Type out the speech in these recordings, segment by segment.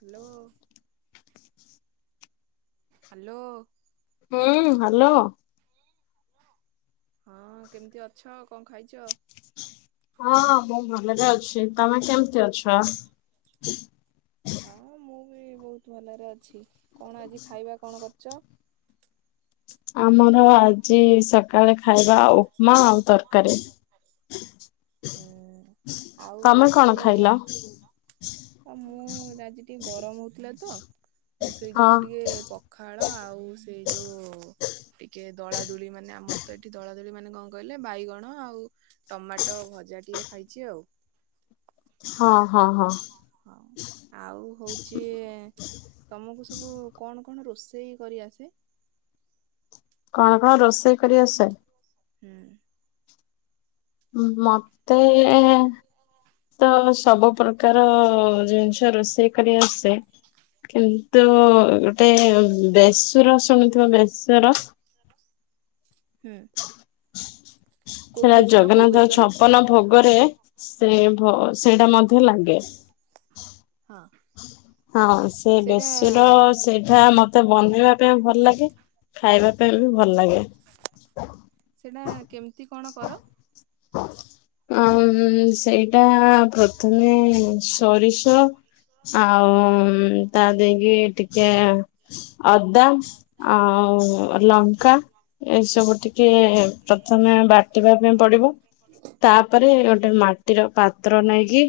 Hello hello. ହୁଁ hello. ହଁ କେମିତି ଅଛ କଣ ଖାଇଚ? ହଁ ମୁଁ ଭଲ ରେ ଅଛି। ତମେ କେମତି ଅଛ? ହଁ ମୁଁ ବି ମୁଁ ବହୁତ ଭଲରେ ଅଛି। କଣ ଆଜି ଖାଇବା କଣ କରିଚ? ଆମର ଆଜି ସକାଳେ ଖାଇବା ଉପମା ଆଉ ତରକାରୀ। ହୁଁ ଆଉ ତମେ ହଉଛି କଣ ଖାଇଲ? ମୁଁ ଆଜି ଟିକେ ଗରମ ହଉଥିଲା ତ ମୁଁ ସେଇ ଯୋଉ ହଁ ଟିକେ ପଖା ପଖଳ ଆଉ ସେ ଯଉ ଟିକେ ଦଳାଦୁଳି ମାନେ ଆମର ତ ଏଠି ଦଳାଦୁଳି ମାନେ କଣ କହିଲେ ବାଇଗଣ ଆଉ ଟମାଟୋ ତ ଭଜା ଟିକେ ଖାଇଛି ଆଉ। ହଁ ହଁ ହଁ। ଆଉ ହଉଚି ତମକୁ ସବୁ କଣ କଣ ରୋଷେଇ କରିଆସେ? କଣ କଣ ରୋଷେଇ କରି ଆସେ? ହୁଁ। ମତେ ତ ସବୁ ପ୍ରକାର ଜିନିଷ ରୋଷେଇ କରି ଆସେ। କିନ୍ତୁ ଗୋଟେ ବେସୁର ଶୁଣିୁଥିବ ବେସର? ହୁଁ। କୋଉ ସେଟା ବେସର କୋଉ ଜଗନ୍ନାଥ ବେସର? ଛପନ ଭୋଗରେ ସେ ଭୋ ସେଇଟା ମଧ୍ୟ ଲାଗେ। ହଁ। ହଁ ସେ ସେଇଟା ବେସୁର ସେଇଟା ମ ମତେ ବନେଇବା ପାଇଁ ଭଲ ଲାଗେ। ଖାଇବା ପାଇଁ ବି ଭଲ ଲାଗେ। ସେଟା କେମିତି କଣ କର? ଉଁ ସେଇଟା ପ୍ରଥମେ ସୋରିଷ ଆ ଆଉ ତା ଦେଇକି ଟିକେ ଅଦା ଆଉ ଲଙ୍କା ଏଇସବୁ ଟିକେ ପ୍ରଥମେ ବାଟିବା ପାଇଁ ପଡିବ। ତାପରେ ଗୋଟେ ମାଟିର ପାତ୍ର ନେଇକି।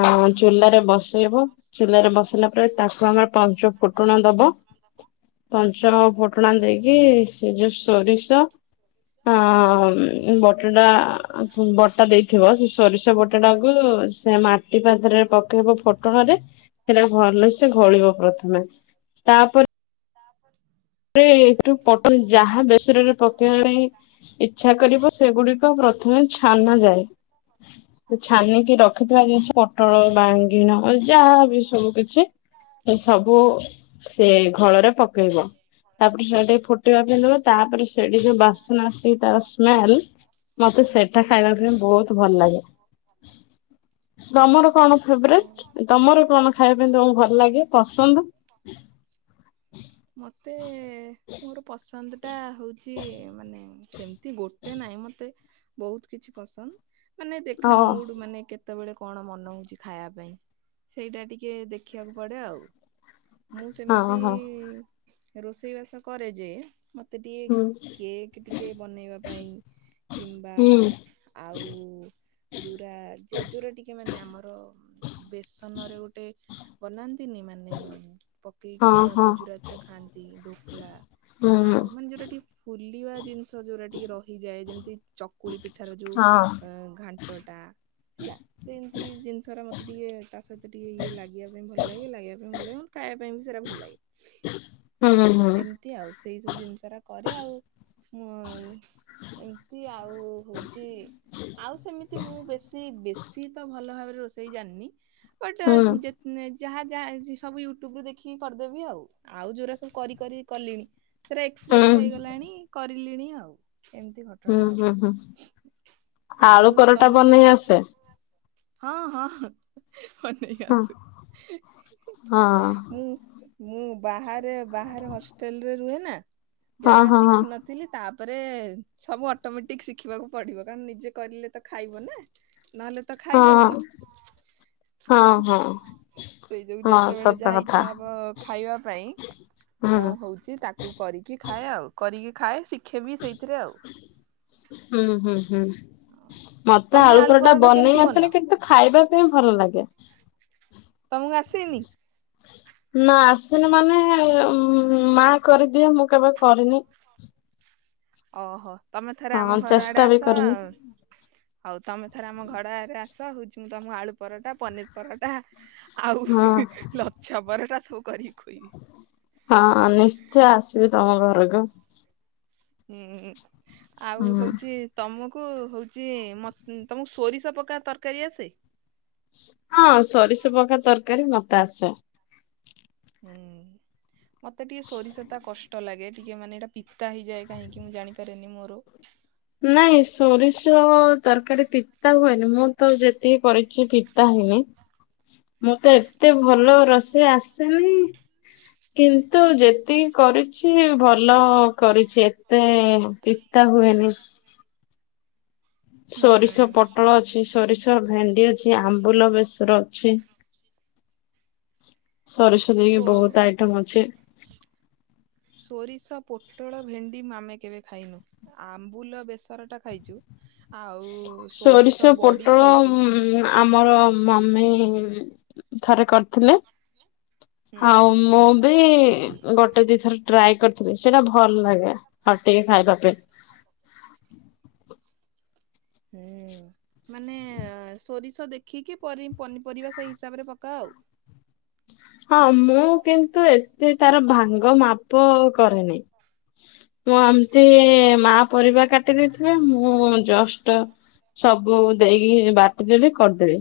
ଆଉ ଚୁଲାରେ ବସେଇବ। ଚୁଲରେ ବସିଲା ପରେ ତାକୁ ଆମର ପଞ୍ଚ ଫୁଟଣ ଦବ। ପଞ୍ଚମ ଫୁଟଣା ଦେଇକି ସେ ଯୋଉ ସୋରିଷ ହଁ ବ ବଟଟା ବଟା ଦେଇଥିବ ସେ ସୋରିଷ ବଟା ଟାକୁ ସେ ମାଟି ପାାତରେ ପକେଇ ହେବ ଫଟଣରେ ସେଟା ଭଲସ ଘୋଳିବ ପ୍ରଥମେ ତାପରେ ଏଠୁ ପଟ ଯାହା ବେସରରେ ପକେଇବା ପାଇଁ ଇଚ୍ଛା କରିବ ସେଗୁଡିକ ପ୍ରଥମେ ଛାନ ଯାଏ। ଛାନିକି ରଖିଥିବା ଜିନଛି ପୋଟଳ ବାଇଙ୍ଗିନ ଯାହାବି ସବୁ କିଛି ସବୁ ସେ ଘଳରେ ପକେଇବ। ତାପରେ ସେ ଟିକେ ଫୁଟିବା ପାଇଁ ଦେବା ତାପରେ ସେଇଠି ଯୋଉ ବାସନ ଆସି ତାର ସ୍ମେଲ ମତେ ସେଟା ଖାଇବା ପାଇଁ ବହୁତ ଭଲ ଲାଗେ। ତମର କଣ ଫେବରେଟ ତମର କଣ ଖାଇବା ପାଇଁ ତମକୁ ଭଲ ଲାଗେ ପସନ୍ଦ। ମୋତେ। ଏ ମୋର ପସନ୍ଦଟା ହେଉଛି ମାନେ ସେମିତି ଗୋଟେ ନାହିଁ ମୋତେ ବହୁତ କିଛି ପସନ୍ଦ ମାନେ ଦେଖା ହଁ ମୁଡ ମାନେ କେତେ କେତେବେଳେ କଣ ମନ ହଉଛି ଖାଇବା ପାଇଁ ସେଇଟା ଟିକେ ଦେଖିବାକୁ ପଡେ ଆଉ। ମୁଁ ହଁ ସେମିତି ହଁ ରୋଷେଇବାସ କରେ ଯେ ମତେ ଟିକେ ହୁଁ କେକ୍ ଟିକେ ବନେଇବା ପାଇଁ କିମ୍ବା ହୁଁ ଆଉ ଯୋୁରା ଯେ ଯୋୁରା ଟିକେ ମାନେ ଆମର ବେସନ ରେ ଗୋଟେ ବନାନ୍ତିନି ମାନେ ପକେଇକି ହଁ ଯୋଉଟା ଗୁଜୁରାାତ ରେ ଖାଆନ୍ତି ଢୋକଲା ହଁ। ଆଉ ମାନେ ଯୋଉଟା ଟିକେ ଫୁଲିବା ଜିନିଷ ଯୋଉଟା ଟିକେ ରହିଯାଏ ଯେମିତି ଚକୁଳି ପିଠାର ଯୋଉ ହଁ ଘା ଟଟା ହେଲା ସେମିତି ଜିନିଷ ଟା ମତେ ଟିକେ ତା ସହିତ ଟିକେ ଇଏ ଲାଗିବା ପାଇଁ ଭଲ ଲାଗେ ଲାଗିବା ପାଇଁ ଭଲ ଲାଗେ। ଖାଇବା ପାଇଁ ବି ସେଟା ଭଲ ଲାଗେ। ହୁଁ ହୁଁ ହୁଁ ଏମିତି ଆଉ ସେଇ ସବୁ ଜିନିଷ ଟା କରେ ଆଉ ମୁଁ ଆଉ ହଉଛି। ଆଉ ସେମିତି ମୁଁ ବେଶୀ ବେଶୀ ତ ଭଲ ଭାବରେ ରୋଷେଇ ଜାଣିନି। ବଟା ହୁଁ ଯେତ ଯାହା ଯାହା ସବୁ ୟୁଟ୍ୟୁବୁ ଦେଖିକି କରିଦେବି ଆଉ ଆଉ ଯୋଉା ସବୁ କରି କରି କଲିଣି। ସେ ହୁଁ ଏକ୍ସପିରିଏନ୍ସ ହେଇଗଲାଣି କରିଲିଣି ଆଉ ଏମତି ହୁଁ ହୁଁ ହୁଁ ଆଉ ଆଳୁ ପରଟା ବନେଇ ତମକୁ ଆସେ। ହଁ ହଁ ମ ନେଇେଇ ହଁ ଆସେ ହଁ ମୁଁ ମୁଁ ବାହାରେ ବାହାରେ ହଷ୍ଟେଲରେ ରୁହେ ନା ହଁ ଯାହା ହଁ ହଁ ଶିଖିିନଥିଲି ତା ତାପରେ ସବୁ ଅଟୋମେଟିକ ଶିଖିବାକୁ ପଡିବ କାରଣ ନିଜେ କରିଲେ ତ ଖାଇବ ନା। ନହେଲେ ତ ଖାଇବ ହଁ କଣ। ହଁ ହଁ। ସେଇ ଯୋଗୁ ହଁ ଯେତେବେଳେ ସତ ଯାହା କଥା। ଇଛା ହବ ଖାଇବା ପାଇଁ ହୁଁ ମୁଁ ହଉଛି ତାକୁ କରିକି ଖାଏ ଆଉ କରିକି ଖାଏ ଶିଖେ ବିି ସେଇଥିରେ ଆଉ। ହୁଁ ହୁଁ ହୁଁ। ମତେ ତମେ ଆଳୁ ପରର ଟା ପରଟା କେମିତି ବନେଇ ବନାଅ ଆସେନି କିନ୍ତୁ ଖାଇବା ପାଇଁ ଭଲ ଲାଗେ। ତମକୁ ଆସିନି? ନା। ମାନେ ମା କରିଦିଏ ମୁଁ କେବେ କରିନି। ଓହୋ ତମେ ଥରେ ଆମ ହଁ ଘର ଆଡେ ଚେଷ୍ଟା ବି ଆସ କରିନି ଆଉ। ଆଉ ତମେ ଥର ଆମ ଘଡରେ ଆସ ହଉଛି ମୁଁ ତମକୁ ଆଳୁ ପରଟା ପନିର ପରଟା ଆଉ ହଁ ହୁ ହୁ ଲଛା ପରଟା ସବୁ କରିବି। ହଁ ନିଶ୍ଚୟ ଆସିବି ତମ ଘରକୁ। ହୁଁ ଆଉ ହୁଁ ହଉଚି ତମୁକୁ କୁ ହଉଚି ମ ତମୁକୁ ସୋରିଷ ପକା ତରକାରୀ ଆସେ? ହଁ ସୋରିଷ ପକା ତରକାରୀ ମତେ ଆସେ। ହୁଁ। ମତେ ଟିକେ ସୋରିଷତା କଷ୍ଟ ଲାଗେ ଟିକେ ମାନେ ଏଇଟା ପିତା ହେଇଯାଏ କାହିଁକି ମୁଁ ଜାଣିପାରେନି ମୋର। ନାଇଁ ସୋରିଷ ତରକାରୀ। ପିତା ହୁଏନି ମୁଁ ତ ଯେତିକି କରିଛି ପିତା ହେଇନି। ମୁଁ ତ ଏତେ ଭଲ ରୋଷେଇ ଆସେନି। କିନ୍ତୁ ଯେତିକି କରିଚି ଭଲ କରିଚି ଏତେ ପିତା ହୁଏନି। ସୋରିଷ ପୋଟଳ ଅଛି ସୋରିଷ ଭେଣ୍ଡି ଅଛି ଆମ୍ବୁଲ ବେସର ଅଛି। ସୋରିଷ ଦେଇକି ବହୁତ ଆଇଟମ୍ ଅଛି। ସୋରିଷ, ପୋଟଳ, ଭେଣ୍ଡି ଆମେ କେବେ ଖାଇନୁ ଆମ୍ବୁଲ ବେସର ଟା ଖାଇଚୁ। ସୋରିଷ, ପୋଟଳ ଖାଇଛୁ। ଉଁ ଆମର ମମି ଥରେ କରିଥିଲେ। ହୁଁ ଆଉ ମୁଁ ବି ଗୋଟେ ଦି ଥର। ଟ୍ରାଏ କରିଥିଲି ସେଇଟା ଭଲ ଲାଗେ କାଟିକି ଖାଇବା ପାଇଁ। ହୁଁ ମାନେ ସୋରିଷ ଦେଖିକି ପରି ପନିପରିବା ସେଇ ହିସାବରେ ପକା ଆଉ? ହଁ ମୁଁ କିନ୍ତୁ ଏତେ ତାର ଭାଙ୍ଗ ମାପ କରେନି। ମୁଁ ଏମିତି ମା ପରିବା କାଟି ଦେଇିଥିବ ମୁଁ ଜଷ୍ଟ ସବୁ ଦେଇକି ବାଟି ଦେବେ କରିଦେବେ।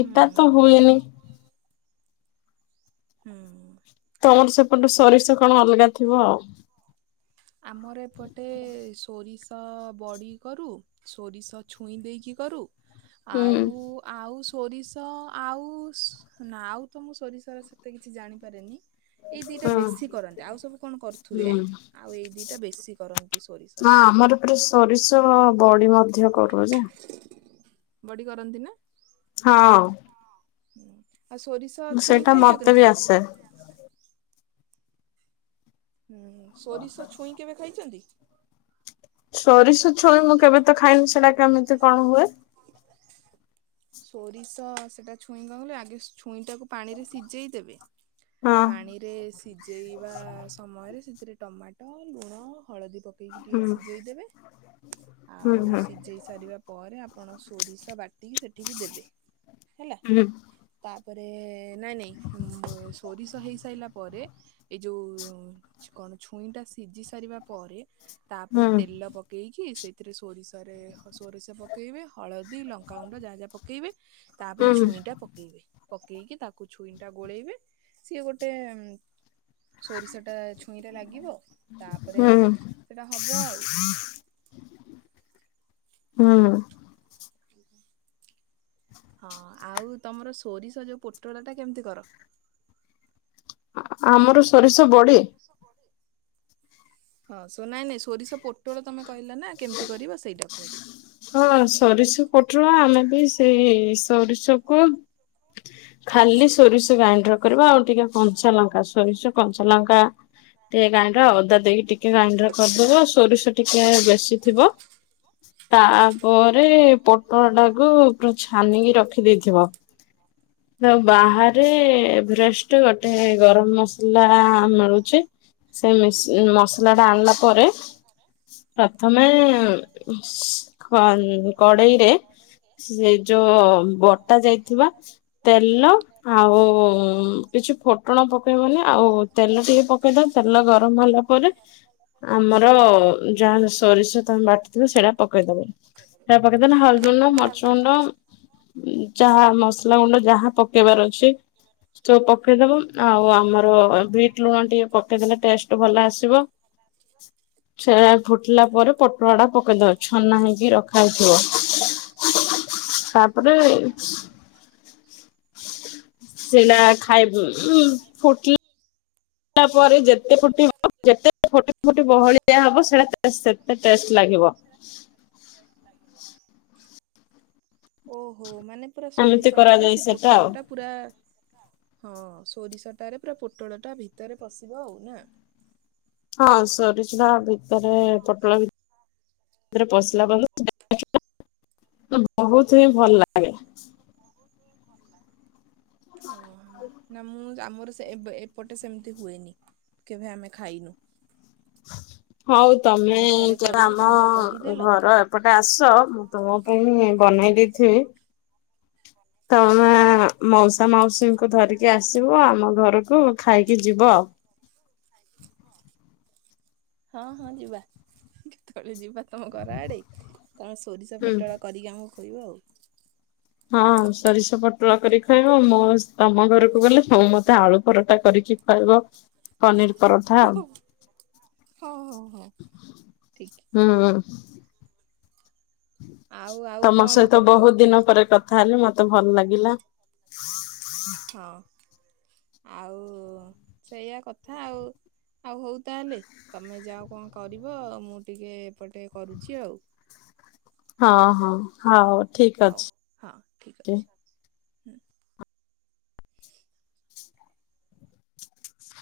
ହୁଁ ତ ହୁଏନି। ହୁଁ। ହୁଁ। ତମର ସେପଟେ ସୋ ଆମର ଏପଟେ ସୋରିଷ ତ ବଡ଼ି କରୁ ସୋରିଷ ଛୁଇଁ ଦେଇକି କରୁ। ଆଉ ହୁଁ ଆଉ ସୋ ସୋରିଷ ଆଉ ନା ଆଉ ତ ମୁଁ ସୋରିଷରେ ସେତେ କିଛି ଜାଣିପାରେନି। ଏଇ ଦିଇଟା ହଁ ବେଶି କର ଆଉ ସବୁ କଣ କରୁଥିବେ ହୁଁ ହଁ ଆଉ ଏଇ ଦିଟା ବେଶୀ କରନ୍ତି ସୋରିଷରେ। ହଁ ବଡି ମଧ୍ୟ କରୁ ଯେ। ବଡି କରନ୍ତି ନା? ହଁ। ହୁଁ ଆଉ ସୋରିଷ ଛୁଇଁ ସେଇଟା ଖାଇଚ ମତେ କେମିତି ବି କେବେ? ଆସେ ହୁଁ ସୋରିଷ ଛୁଇଁ କେବେ ଖାଇଚନ୍ତି? ସୋରିଷ ଛୁଇଁ ମୁଁ କେବେ ତ ଖାଇନି ସେଟା କେମିତି କଣ ହୁଏ? ସୋରିଷ ସେଟା ଛୁଇଁ କଣ କଇଲେ ଆଗେ ଛୁଇଁଟାକୁ ପାଣି ରେ ସିଜେଇ ଦେବେ। ହଁ ପାଣିରେ ସିଜେଇବା ସମୟରେ ସେତିରେ ଟମାଟ ଲୁଣ ହଳଦୀ ପକେଇକି ହୁଁ ଟିକେ ସିଜେଇ ଦେବେ ହୁଁ ଆଉ ହୁଁ ସିଜେଇ ସାରିବା ପ ପରେ ଆପଣ ସୋରିଷ ବାଟିକି ସେଠିକି ଦେବେ ହେଲା ହୁଁ ତା ପରେ ନାଇଁ ନାଇଁ ଉମ୍ ସୋରିଷ ହେଇସାଇଲା ପରେ ଏଇ ଯୋଉ କ କଣ ଛୁଇଁ ଟା ସିଜି ସାରିବା ପରେ। ତାପରେ ହୁଁ ତେଲ ପକେଇକି ସେଇଥିରେ ସୋରିଷରେ ସୋରିଷ ପକେଇବେ। ହଳଦୀ ଲଙ୍କାଗୁଣ୍ଡ ଯାହା ଯାହା ପକେଇବେ ତାପରେ ହୁଁ ଛୁଇଁ ଟା ପକେଇବେ। ପକେଇକି ତାକୁ ଛୁଇଁ ଟା ଗୋଳେଇବେ ସିଏ ଗୋଟେ। ସୋରିଷ ଟା ଛୁଇଁରେ ଲାଗିବ ତାପରେ ହୁଁ ସେଟା ହବ ଆଉ। ହଁ ହଁ। ହଁ ଆଉ ତମର ସୋରିଷ ଯୋଉ ପୋଟଳ ଟା କେମିତି କର? ଆମର ସୋରିଷ ବଢି। ହଁ ନାଇଁ ନାଇଁ ସୋରିଷ ପୋଟଳ ତମେ କହିଲା ନା କେମିତି କରିବ ସେଇଟାକୁ କହିଲି। ହଁ ସୋରିଷ ପୋଟଳ ଆମେ ବି ସେଇ ସୋରିଷ କୁ ଖାଲି ସୋରିଷ ଗ୍ରାଇଣ୍ଡର କରିବ ଆଉ ଟିକେ କଞ୍ଚା ଲଙ୍କା ସୋରିଷ କଞ୍ଚାଲଙ୍କା ଟିକେ ଗାଇଣ୍ଡର ଅଦା ଦେଇକି ଟିକେ ଗ୍ରାଇଣ୍ଡର କରିଦେବ ସୋରିଷ ଟିକେ ବେଶୀ ଥିବ। ବ ତାପରେ ପୋଟଳଟାକୁୁ ପୁରା ଛାନିକି ରଖିଦେଇଥିବ। ଆଉ ବାହାରେ ଏଭରେଷ୍ଟ ଗୋଟେ ଗରମ ମସଲା ମିଳୁଛି। ସେ ମସଲା ଟା ଆଣିଲା ପରେ, ପ୍ରଥମେ ସି କଡେଇରେ ସେଇ ଯୋଉ ବଟା ଯାଇଥିବା। ତେଲ ଆଉ କିଛି ଫୋଟଣ ପକେଇବନି ଆଉ ତେଲ ଟିକେ ପକେଇଦ ତେଲ ଗରମ ହେଲା ପରେ ଆମର ଯାହା ସୋରିଷ ତମେ ବାଟିଥିବ ସେଇଟା ପକେଇଦବ। ତା ପକେଇଦେନେ ହଳଦୀ ଗୁଣ୍ଡ, ମର୍ଚ ଗୁଣ୍ଡ, ଯାହା ମସଲା ଗୁଣ୍ଡ ଯାହା ପକେଇବାର ଅଛି। ସବୁ ପକେଇଦବ ଆଉ ଆମର ବିଟ ଲୁଣ ଟିକେ ପକେଇଦଲେ ଟେଷ୍ଟ ଭଲ ଆସିବ। ସେଟା ଫୁଟିଲା ପରେ ପୋଟଳଟା ପକେଇଦବ ଛନା ହେଇକି ରଖା ହେଇଥିବ। ତାପରେ, ସେଟା ହୁଁ ଖାଇ ଉମ୍ ଫୁଟି ଲା ପରେ ଯେତେ ଫୁଟିବ ଯେତେ ଫୁଟି ଫୁଟି ବହଳିଆ ହବ ସେଟା ସେତେ ଟେଷ୍ଟ ଲାଗି ଗିବ ଲ ଓହୋ ମାନେ ପୁରା ଏମିତି ସୋରିଷ ଟାରେ କରାଯାଏ ସେ ସେଟା ପୋଟଳ ଆଉ। ଟା ପୁରା ହଁ ସୋରିଷଟାରେ ପୁରା ପୋଟଳ ଟା ଭିତରେ ପଶିବ ଆଉ ନା। ହଁ ସରିଚୁରା ହୁଁ ଭିତରେ ପୋଟଳ ଭିତରେ ପଶିଲା ବହୁତ ହିଁ ଭଲ ଲାଗେ। ଓହୋ ନା ମୁଁ ଆମର ସେ ଏବେ ଏପଟେ ସେମିତି ହୁଏନି କେବେ ଆମେ ଖାଇନୁ। ହଉ ତମେ ଆଉ ଥରେ କେବେ କରିବୁ ଆମ ତମେ ତ କହିଦେଲ ଘର ଏପଟେ ଆସ ମୁଁ ତମ ପାଇଁ ବ ବନାଇଦେଇଥିବେ। ହ। ତମେ ମଉସା ମାଉସୀଙ୍କୁ ଧରିକି ଆସିବ ଆମ ଘରକୁ ଖାଇକି ଯିବ। ୁ ଖାଇ ଯିବ ଆଉ ହଁ ହଁ ଯିବା। କେତେବେଳେ ଯିବା? ତମ ଘର ଆଡ଼େ ତମେ ସୋରିଷ ହୁଁ। ପୋଟଳ କରିକି ଆମକୁ ଖୋଇବ ଆଉ। ହଁ ସୋରିଷ ପୋଟଳ କରିି ଖାଇବ ମୋ ତମ ଘରକୁ ଗଲେ ମୁ ମତେ ଆଳୁ ପରଟା କରିକି ଖା ପନିର। ପରଠା ହଁ ଆଉ ହଉ ହଉ ଠିକ। ହୁଁ ଆଉ ଆଉ ତମ କଣ ସହିତ କରୁଛ ବହୁତ ଦିନ ପରେ କଥା ହେଲି ମତେ ଭଲ ଲାଗିଲା। ହଁ ଆଉ ସେଇଆ କଥା ଆଉ। ଆଉ ହଉ ତାହେଲେ ତମେ ଯାଅ କଣ କରିବ ମୁଁ ଟିକେ ଏପଟେ କରୁଛି ଆଉ। ଁ ହଁ ହଁ ହଉ ଠିକ ଅଛି। ହୁଁ